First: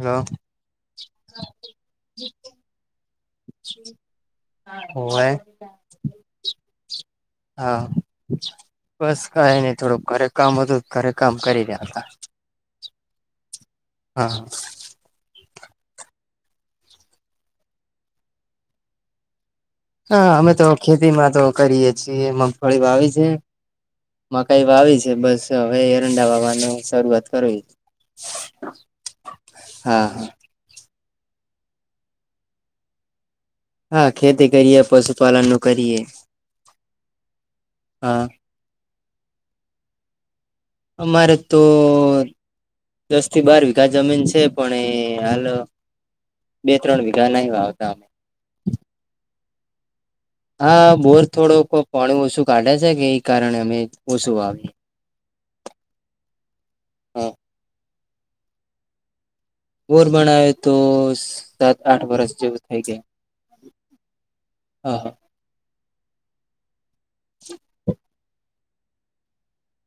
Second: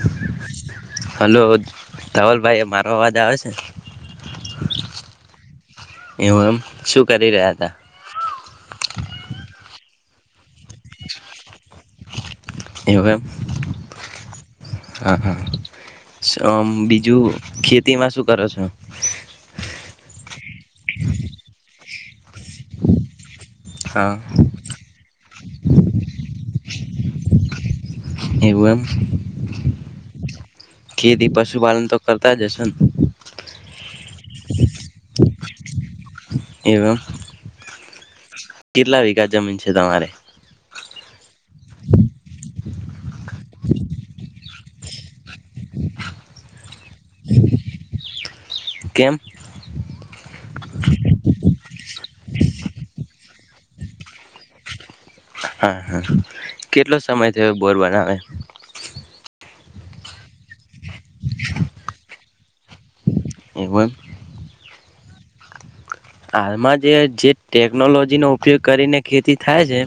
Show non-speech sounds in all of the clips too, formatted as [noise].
Hello hello ધાવલભાઈ મારો અવાજ આવે છે હોવે એું એમ શું કરી રહ્યા હતા. હા થોડો કરેક કામ વધું ઘરે કામ કરી રહ્યા હતા. એ ભ હા. બીજું ખેતીમાં શું કરો છો? હા અમે તો ખેતી માં તો કરીએ મગફળી વાવી છે હા મકાઈ વાવી છે બસ હવે એરંડા વાવાનું શરૂઆત કરો. એવો એમ હા હા ખેતી પશુપાલન તો કરતા જ હશે ને. હા ખેતી કરીએ પશુપાલનનું કરીએ એવું એમ હા કેટલા વીઘા જમીન છે તમારે અમારે તો દસથી બાર વીઘા જમીન છે પણ એ હાલ બે ત્રણ વીઘા નહી વાવતા અમે કેમ પોણી ઓછું કાઢે છે કે ઈ કારણે અમે ઓછું વાવીએ હા હા કેટલો હા સમય થયો બોર બનાવે બોર બણાવે તો સ સાત આઠ વર્ષ જેવું થઈ ગયા એવું એમ હા હા હાલમાં જે જે ટેકનોલોજીનો ઉપયોગ કરીને ખેતી થાય છે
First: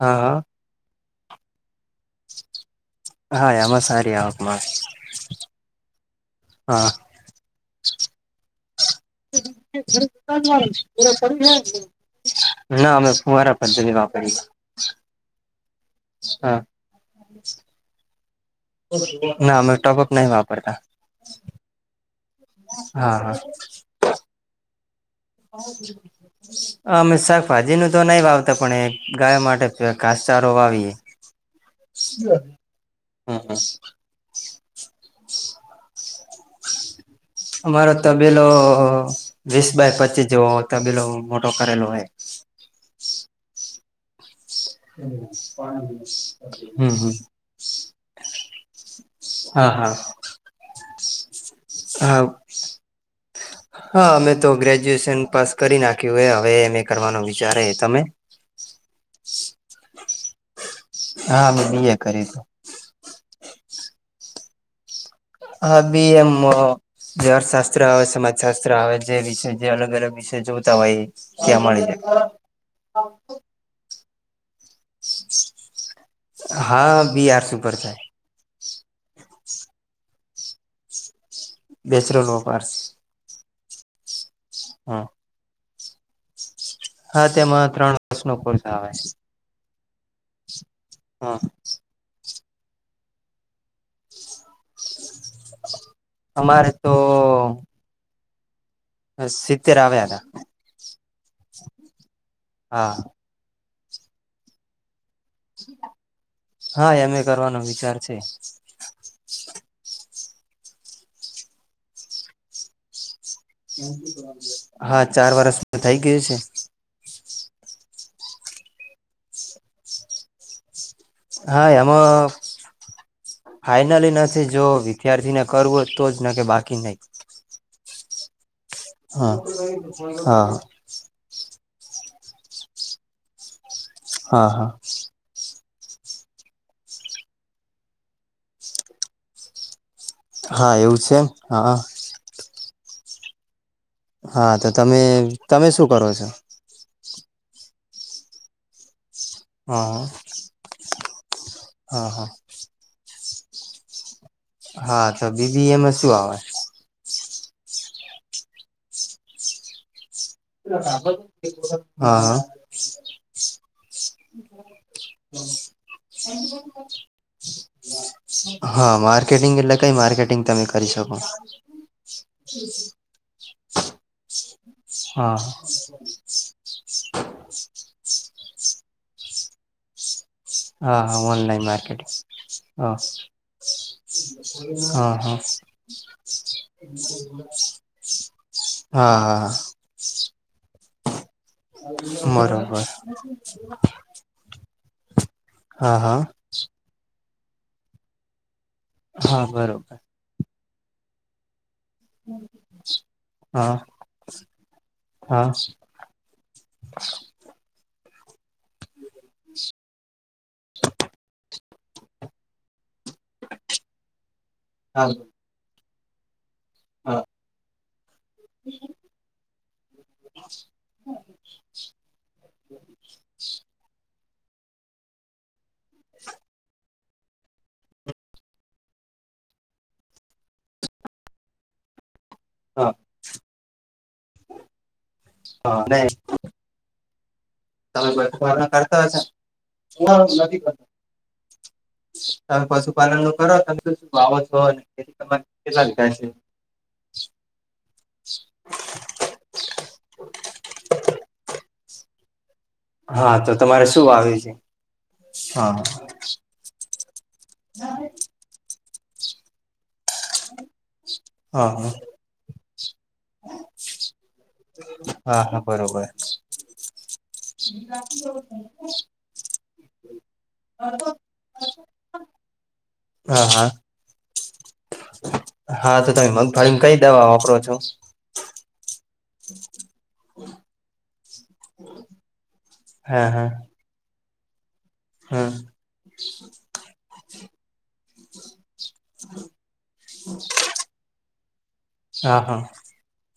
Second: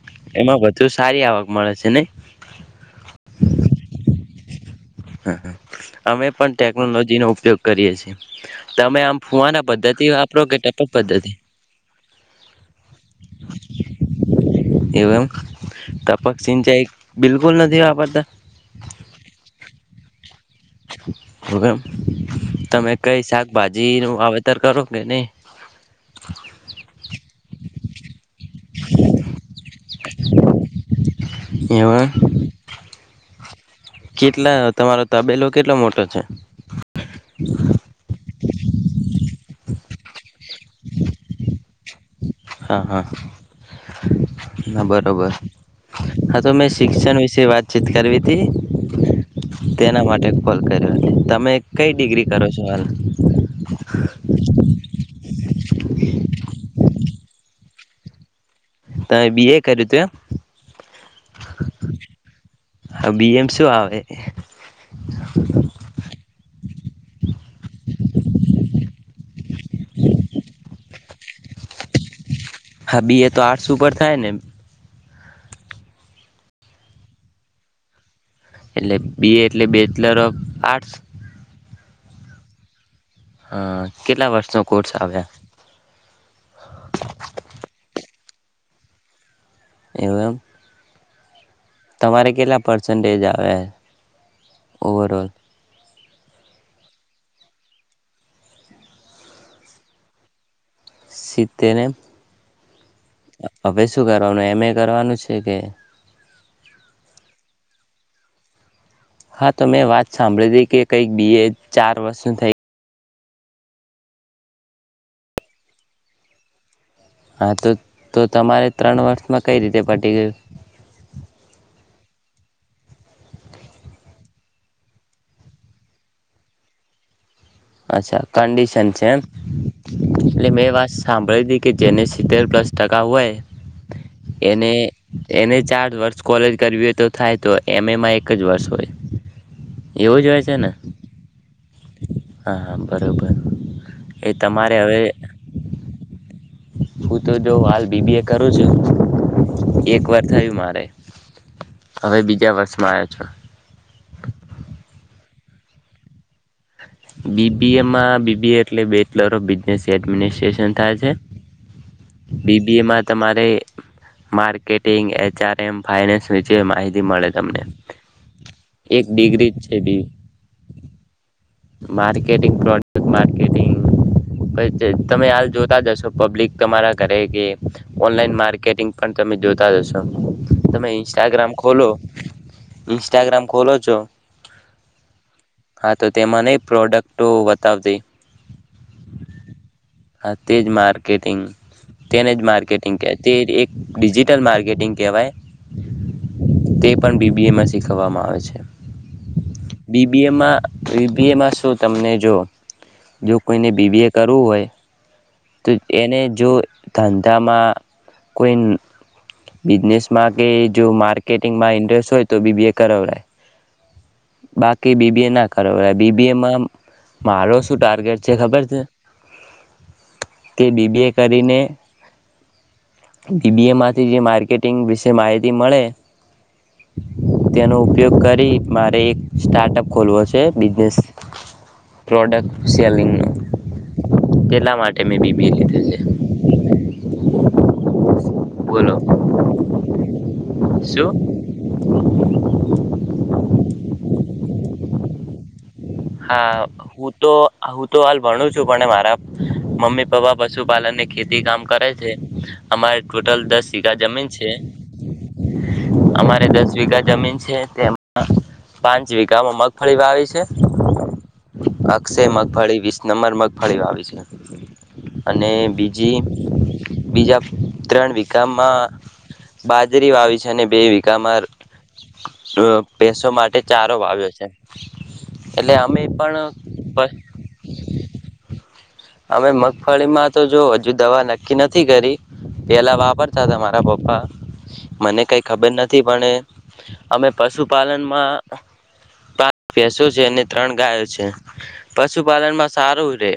હા હા એમાં વધુ સારી આવક મળે છે ને હા એમાં સારી આવક મળે હા હા અમે પણ હા ટેકનોલોજીનો ઉપયોગ કરીએ છે. [inaudible] [unintelligible] ટપક પદ્ધતિ ના અમે ફુવારા પદ્ધતિ વાપરીએ તપક સિંચાઈ બિલકુલ નથી વાપરતા ના અમે ટપક નહીં વા એવુ એમ તમે હા કઈ હા શાકભાજીનું વાવેતર કરો કે નહી અમે શાકભાજીનું તો નહી વાવતા પણ એ ગાય માટે ભે ઘાસચારો વાવીએે એવા [inaudible] કેટલા તમારો તબેલો કેટલો મોટો છે ઓ વીસ બાય પચીસ જેવો તબેલો મોટો કરેલો હોય હા હા [unintelligible] હા હમ બરોબર હા તો મેં હમ શિક્ષણ વિશે વાતચીત કરવી હા હતી હા તેના માટે કોલ કર્યો તમે કઈ હા ડિગ્રી કરો છો હાલ હા અમે તો ગ્રેજ્યુએશન પાસ કરી નાખ્યું હે હવે એને કરવાનો વિચાર હે તમે તમે બીએ કર્યું તું એમ હા અમે બી એ કર્યું હ બીએમ શું આવે હ બી એમ. જે અર્થશાસ્ત્ર આવે સમાજશાસ્ત્ર આવે જે વિષય જે અલગ અલગ વિષય જોતા હોય એ ત્યાં મળી જાય હભી એ તો આર્ટસ ઉપર થ ક નહી હા બીઆર સુપર થાય એટલે બી એ એટલે બેચલર ઓફ આર્ટ્સ બેસરોલોપર હા કેટલા વર્ષ. નો કોર્સ આવ્યા‌. હા તેમાં ત્રણ વર્ષ નો કોર્સ આવે. એવમ. હા. તમારે કેટલા પર્સન્ટેજ આવે ઓવરઓલ. અમારે તો બ સીતેરવે્યા હતા. શીતેને. હતા હા હવે શું કરવાનું એમ એ કરવાનું છે. કે હા એમ કરવાનો વિચાર છે. [inaudible] હા તો મેં વાત સાંભળી તી કે કંઈક બી ચાર વર્ષ થઈ હા ચાર વરષ થઈ ગયું છે. હા તો તો તમારે ત્રણ વર્ષમાં કઈ રીતે પટી ગયું. હા એમાં ફાઈનલી નથી જો વિદ્યાર્થીને કરવો તો જ ના કે બાકી નહી. કન્ડિશ છેન હા હા એટલે મેં વાત સાંભળી હતી. કે જેને સિત્તેર પ્લસ ટકા હોય. હા એને હા એને ચારજ વર્ષ કોલેજ કરવી હોય તો થાય તો એમ એમાં એક જ વર્ષ હોય. એવું જ હોય છે ને. હા એવું છે એમ હા. બરાબર. હા તો તમે તમે શું કરો છો. હું તો જો હાલ બીબી એ કરું છું. એક હા વાર થયું મારે. હા હવે હા બીજા વર્ષમાં આવ્યા છો. હા તો બીબી એમાં શું આવે? બીબીએમાં બીબીએ એટલે બેચલર ઓફ બિઝનેસ એડમિ હા હ બીબીએમાં તમારે માર્કેટિંગ એચઆરએમ ફાઇનાન્સ વિશે માહિતી મળે તમને હા એક ડિગ્રી માર્કેટિંગ જ એટલે છે કઈ બી માર્કેટિંગ તમે કરી શકો. માર્કેટિંગ પ્રોડક્ટ માર્કેટિંગ પ હા જોતા જશો પબ્લિક તમારા ઘરે કે ઓનલાઈન માર્કેટિંગ પણ તમે જોતા જશો. હા હા ઓનલાઇન માર્કેટંગ હા ઇન્સ્ટાગ્રામ ખોલો છો હા હા. પ્રોડક્ટતા હા તે માર્કેટિંગ તેને જ હા બરોબર માર્કેટિંગ એકિજિટલ કેટિંગ કેવાય. હા હા. બી એમ એ શીખવવામાં આવે છે. હા બરોબર. ર બ એમાં સુ? તમને જો જો કોઈને હા હા હા બીબી એ કરવું હોય. હા હા હા તો એને જો ધંધામાં કૂન બિઝનેસ માં કે જો માર્કેટિંગમાં હો તો વિવેક કર બાકી બીબી ના કરય બીબી એમાંમ મારો શું ટાર્ગેટ છે ખબર છે કે બીબીએ કરીને બીબીએમાં ટંગ વિશે માહિતી મળે તેનો ઉપયોગ કરી મારે એક સ્ટાર્ટઅપ ખોલવો છે બિને પ્રોડક્ટ સેલિંગનું એટલા માટે મેં બીબી લીધું છે. [inaudible] હબ પુપાલન બોલો કરતા હ છે શું તમે પશુપાલન નું કરો તમે શ શ વા છ હો ને જે તમાને હા હું તો હું તો હાલ ભણું છું પણ મારા મમ્મી પપ્પા પશુપાલન ને ખેતી કામ કરે. તે અમારે હા ટોટલ તો દસ તમારે વીઘા શું જમીન વાવ્યું છે હા અમારે દસ વીઘા જમીન છે તેમાં પાંચ વિકામાં મગફળી વાાવી છે હા હા અક્ષય મગફળી વીસ નંબર મગફળી વાવી છે હા અને હા બરોબર બીજી બીજા ત્રણ વીઘામાં બાજરી વાવી છે અને બે વઘામાં ભેસો હા માટે હા ચારો વાવ્યો છે એટલે હા અમે તો તમે મગફળીમાં કઈ પણ દવા વાપરો છો અમે મગફળી માં તો જો હજુ દવા નક્કી નથી કરી પેલા હા વાપરતા હા હતા મારા પપ્પા [inaudible] મને કઈ હમ ખબર નથી પણ અમે પશુ પશુપાલનમાં પાંચ ભસો છે અને ત્રણ ગાયો છે હા હા પશુપાલનમાં સારું રે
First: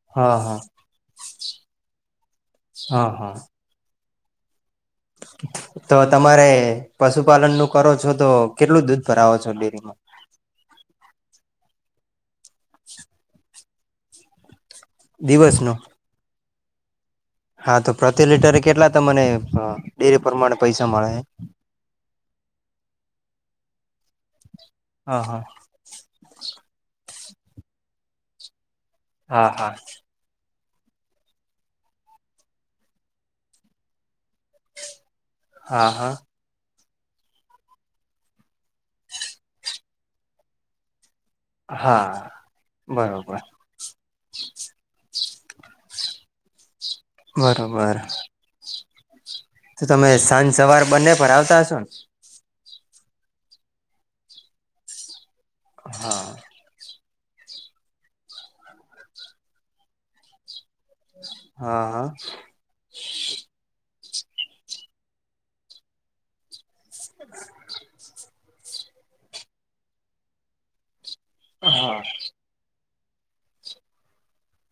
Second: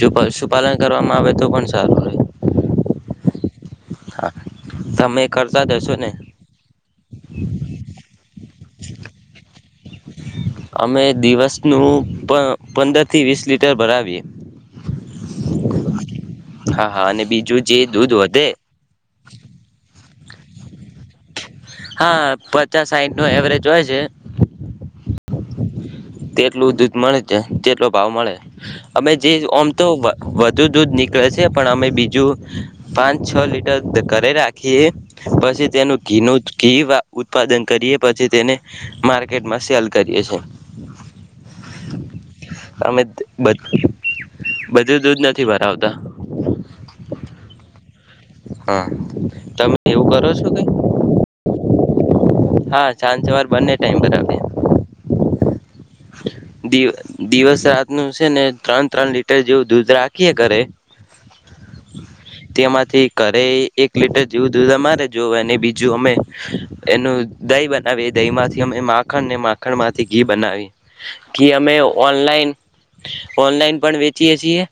જો હા હા પશુપાલન કરવામાં આવે તો પણ સારવાે હા હા હા તમે કરતા જશો તો ને તમારે પશુપાલન નું કરો છો તો કેટલું દૂધ ભરાવો છો ડેરીમાં અમે દિવસનું પણ પંદર થી વીસ લીટર ઉતર ભરાવીએ દિવસ ન હા હા અને બીજું જે હા તો દૂધ પ્રતિ વધે લિટર કેટલા તમને ડેરે પ્રમાણે પૈસા મળે હા પચાસ સાઈઠ નો એવરેજ હોય છે હા હા તેટલું દૂધ મળે તેટલો ભાવ મળે અમે હા જેમ હા તો ધ દૂધ નીકળે છે પણ અમે બીજું પાંચ છ લીટર ઘરે રાખીએ પછી હા તેનું હા ઘીનું ઘી ઉત્પાદન કરીએ પછી તેને માર્કેટમાં સેલ કરીએ છ છે હમ હા તમે બરોબર બધું દૂધ નથી નથી ભરાવતા બરોબર હા તો એવું તમે કરો છો સાંજ કઈ સવાર બંને પર આવતા હશો ને હ છંજ સવાર બંને ટાઈમ પર આપ દ હા દિવસ રાત ન છે ને ત્રણ ત્રણ લીટર જેવું દૂધ રાખીએ ઘે હા હા તેમાંથી ઘરે એક લીટર જેવું દધ અમારે જોવે અને બીજું અમે અ ઘ બનાવી દહી માંથી અમે માખણ ને માખણ માંથી ઘી બનાવી ઘી અમે હા ઓનલાઈન ઓનલાઈન પણ વેચીએ છીએ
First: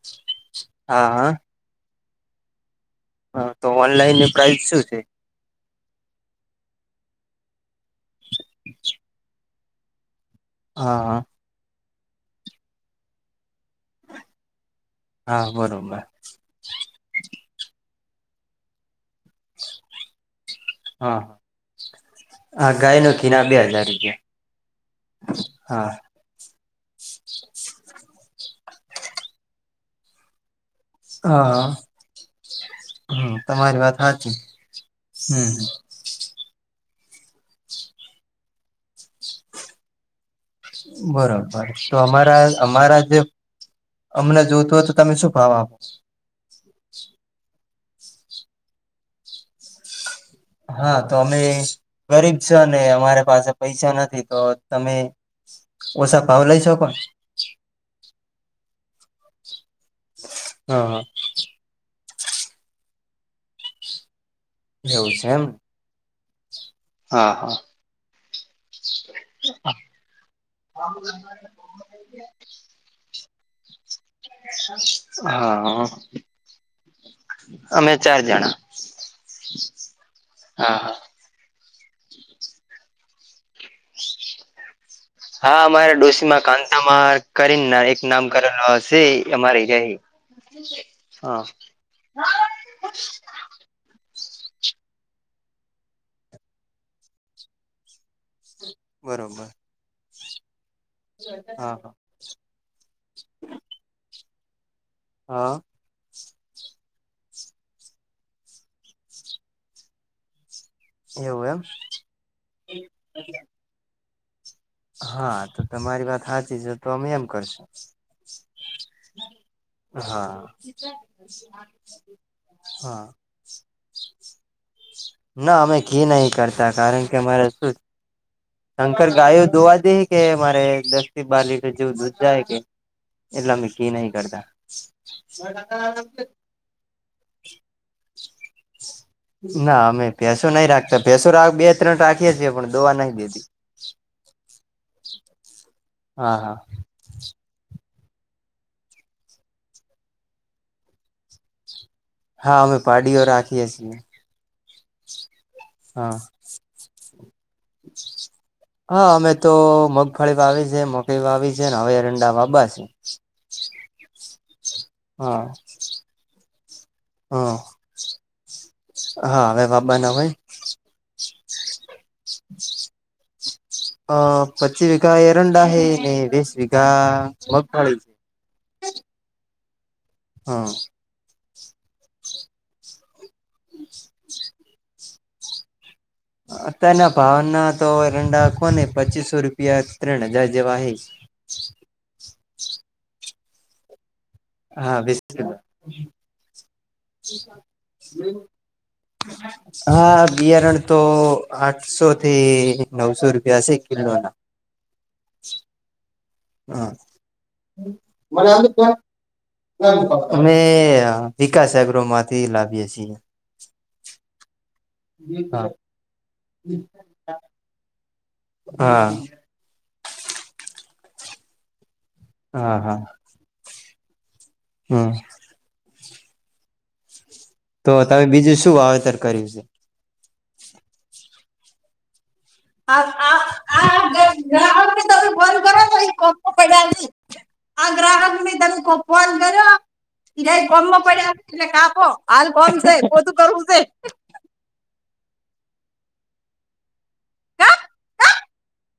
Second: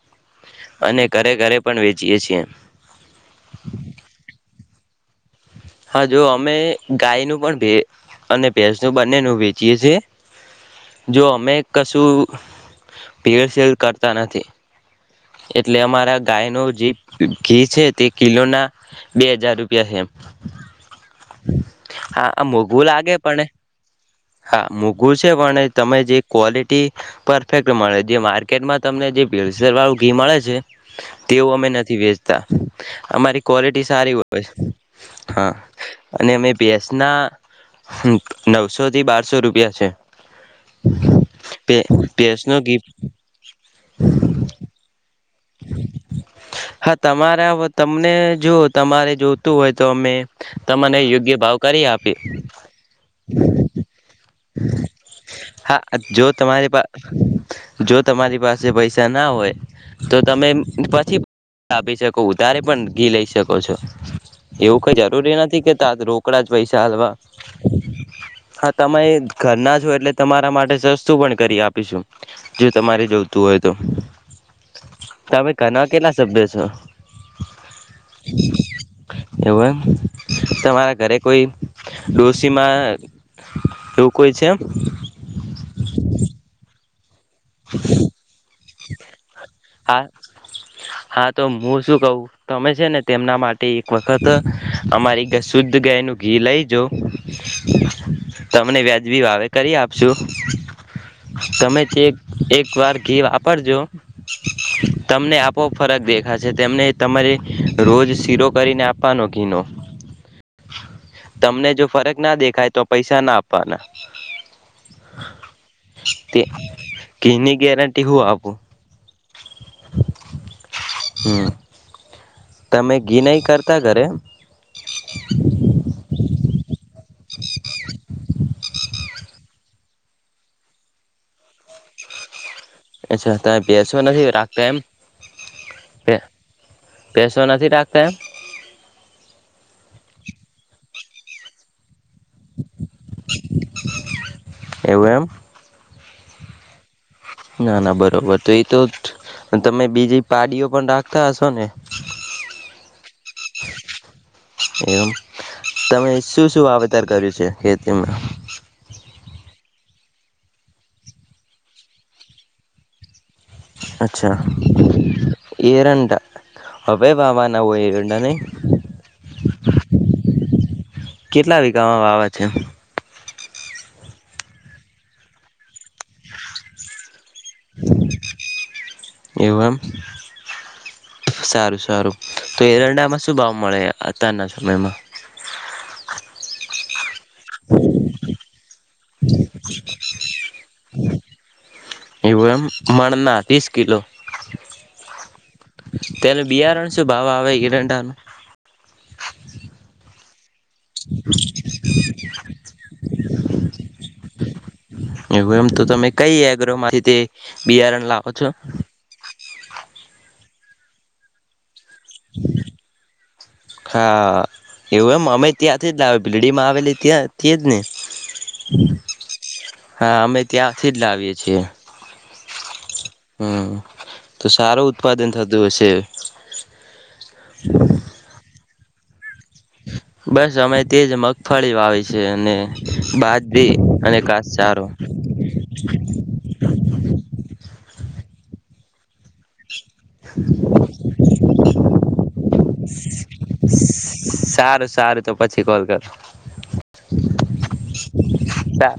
અને હા હા ઘરે ઘરે પણ વે જીએ છે હા તો ઓનલાઈન ની પ્રઇસ શું છે હા જો અમે ગાય ન પણ ભે અને ભેસનું બંને ન વેચીએ છીએ હા હા જો અમે કશું ભેડ શેડ કરતા નથી હા એટલે બરોબર અમારા ગાય ન જે ઘી છે તે કિલો ના બે હજાર રૂપિયા છેમ હા હા આ મોઘું ગાય લાગે નું ઘી પણ ના બે હજાર રૂપિયા હા મોઘું છે પણ તમે જે ક્વોલિટી પરફેક્ટ મળે જે માર્કેટમાં તમને જે ભેદ શેડ વાળું ઘી મળે છે હા તેઓ અમે હા નથી વેચતા અમારી તમારી ક્વોલિટી વાત સારી સાચી હોય હા હમ અને અમે પીએસ ના નવસો થી બારસો રૂપિયા છે બરોબર ભે તો અમારા ભેંસનું ઘી અમારા જે અમને જોતું હોય તો તમે શું હા હા તમારા તમને જો તમારે જોતું હોય તો અમે હા તમને તો યોગ્ય અમે ભાવ કરી આપીએ ગરીબ છ ને અમારે પાસે પૈસા નથી તો તમે હા જો ઓછા ભાવ લઈ તમારી પા શકોને જો તમારી પાસે પૈસા ના હોય તો તમે હા પછી આપી શકો ઉતારે પણ ઘી લઈ શકો છો એવું કઈ છે જરૂરી એમ નથી કે ત રો [inaudible] પૈસાાલવા. હા હા હા તમે ઘરના છો એટલે તમારા માટે સસ્તું પણ કરી આપીશું જે તમારે જોવું. તો હોય તો. તમે હા ઘરના કેટલા સભ્ય છો અમે ચાર જણા એવું એમ હા તમારા હા ઘરે કોઈ રોશીમાં. હા અમારા ડોશીમાં કાતા મા. કરીને ના એક નામ કરેલો હશે અમારી રહી હા હા તો હું શું કવું તમે છે ને તેમના માટે એક વસ્ત વખત અમારી શુદ્ધ ગાયનું ઘી લઈ જા તમને વ્યાજબી વાવે બરોબર કરી આપશું. [inaudible] હા તમે એક વાર ઘી આપો જોય. તમને હા આપો ફરક દેખ તેમને તમારે રોજ શીરો કરીને આપવાનો ઘીનો. એવું એમ તમને જો ફરક ના દેખાય તો પૈસા ના આપવાના હા તો તમારી વાત તે સાચી જ તો અમે એમ ઘીની કરશું. ગેરંટી હું આપું હા. હમ તમે હા ઘી નહી કરતા ઘરે ના અમે ઘી નહી કરતા કારણ કે કે મારે શું શંકર ગાયો દોવા દે કે મારે દસ થી બાર જેવું દૂધ જાય કે. અચ્છા એટલે તમે અમેઘી ભેસો નહ નથી કરતા રાખતા એમ ભેસો નથી રાખતા એમ ના અમેભેસો નહ રાખતા ભેસો રા બે ત્રણ રાખીએ છીએ પણ દોવા નહી દે. [inaudible] એવું એમ. હા હા. ના ના બર. બરોબર તો એ તો તમે બીજી પાડીઓ પણ રાખતા હશો ને. હા અમે પાડીઓ રાખીએ છીએ એમ તમે હા. શું શું વાવેતર કર્યું છે ખેતીમાં હા અમે. તો મગફળી વાવી છે મકળ વાવી છે ને હવે એરંડા વાવવા છે અચ્છા હા એરંડા હવે હ વાવાના એરંડા નહી હા હવે વાવવાના હોય કેટલા વિગામાં વાવે છે અ પચી વિગા એરંડા હ ને વીસ વિગા મગફડી એવું એમ સારું સારું તો એરંડામાં શું ભાવ મળે અત્યારના સમયમાં અ ત્યારંના પાવના તો એરંડા કોને પચીસો રૂપિયા ત્રણ હજાય જેવા એવ એમ મણના ત્રીસ કિલો હા વીસ તેનું બિયારણ શું ભાવ આવે એરંડાનું હા બિયારણ તો આઠસો થી નવસો રૂપિયા હશે કિલોના એવું એમ તો તમે કઈ એગ્ર હા માંથી તે બિયારણ લાવો છો અમે વિકાસ માંથી લાવીએ છીએ હા એવું એમ અમે ત્યાંથી લાવી ભીલડી માં આવેલી ત્યાંથી જ ને હા હા હા અમે ત્યાં ત્યાંથી લાવીએ છીએ હા હા હમ તો સારો હમ ઉત્પાદન થતું હશે તો તમે બીજું શું વાવેતર કર્યું છે બસ અમે તેજ મગફળી વાવી છે અને આ બાજરી અને ગ્રાહક કાચસારો ને તમે ફોન કરો ને પડ્યા ન આ ગ્રાહક મે તમે કોન કર્યો સિય ગમમાં પડ્યા એટલે કાપ હાલ પોતું બધું કરવું છે સારું સારું તો પછી કોલ કરો ચાલ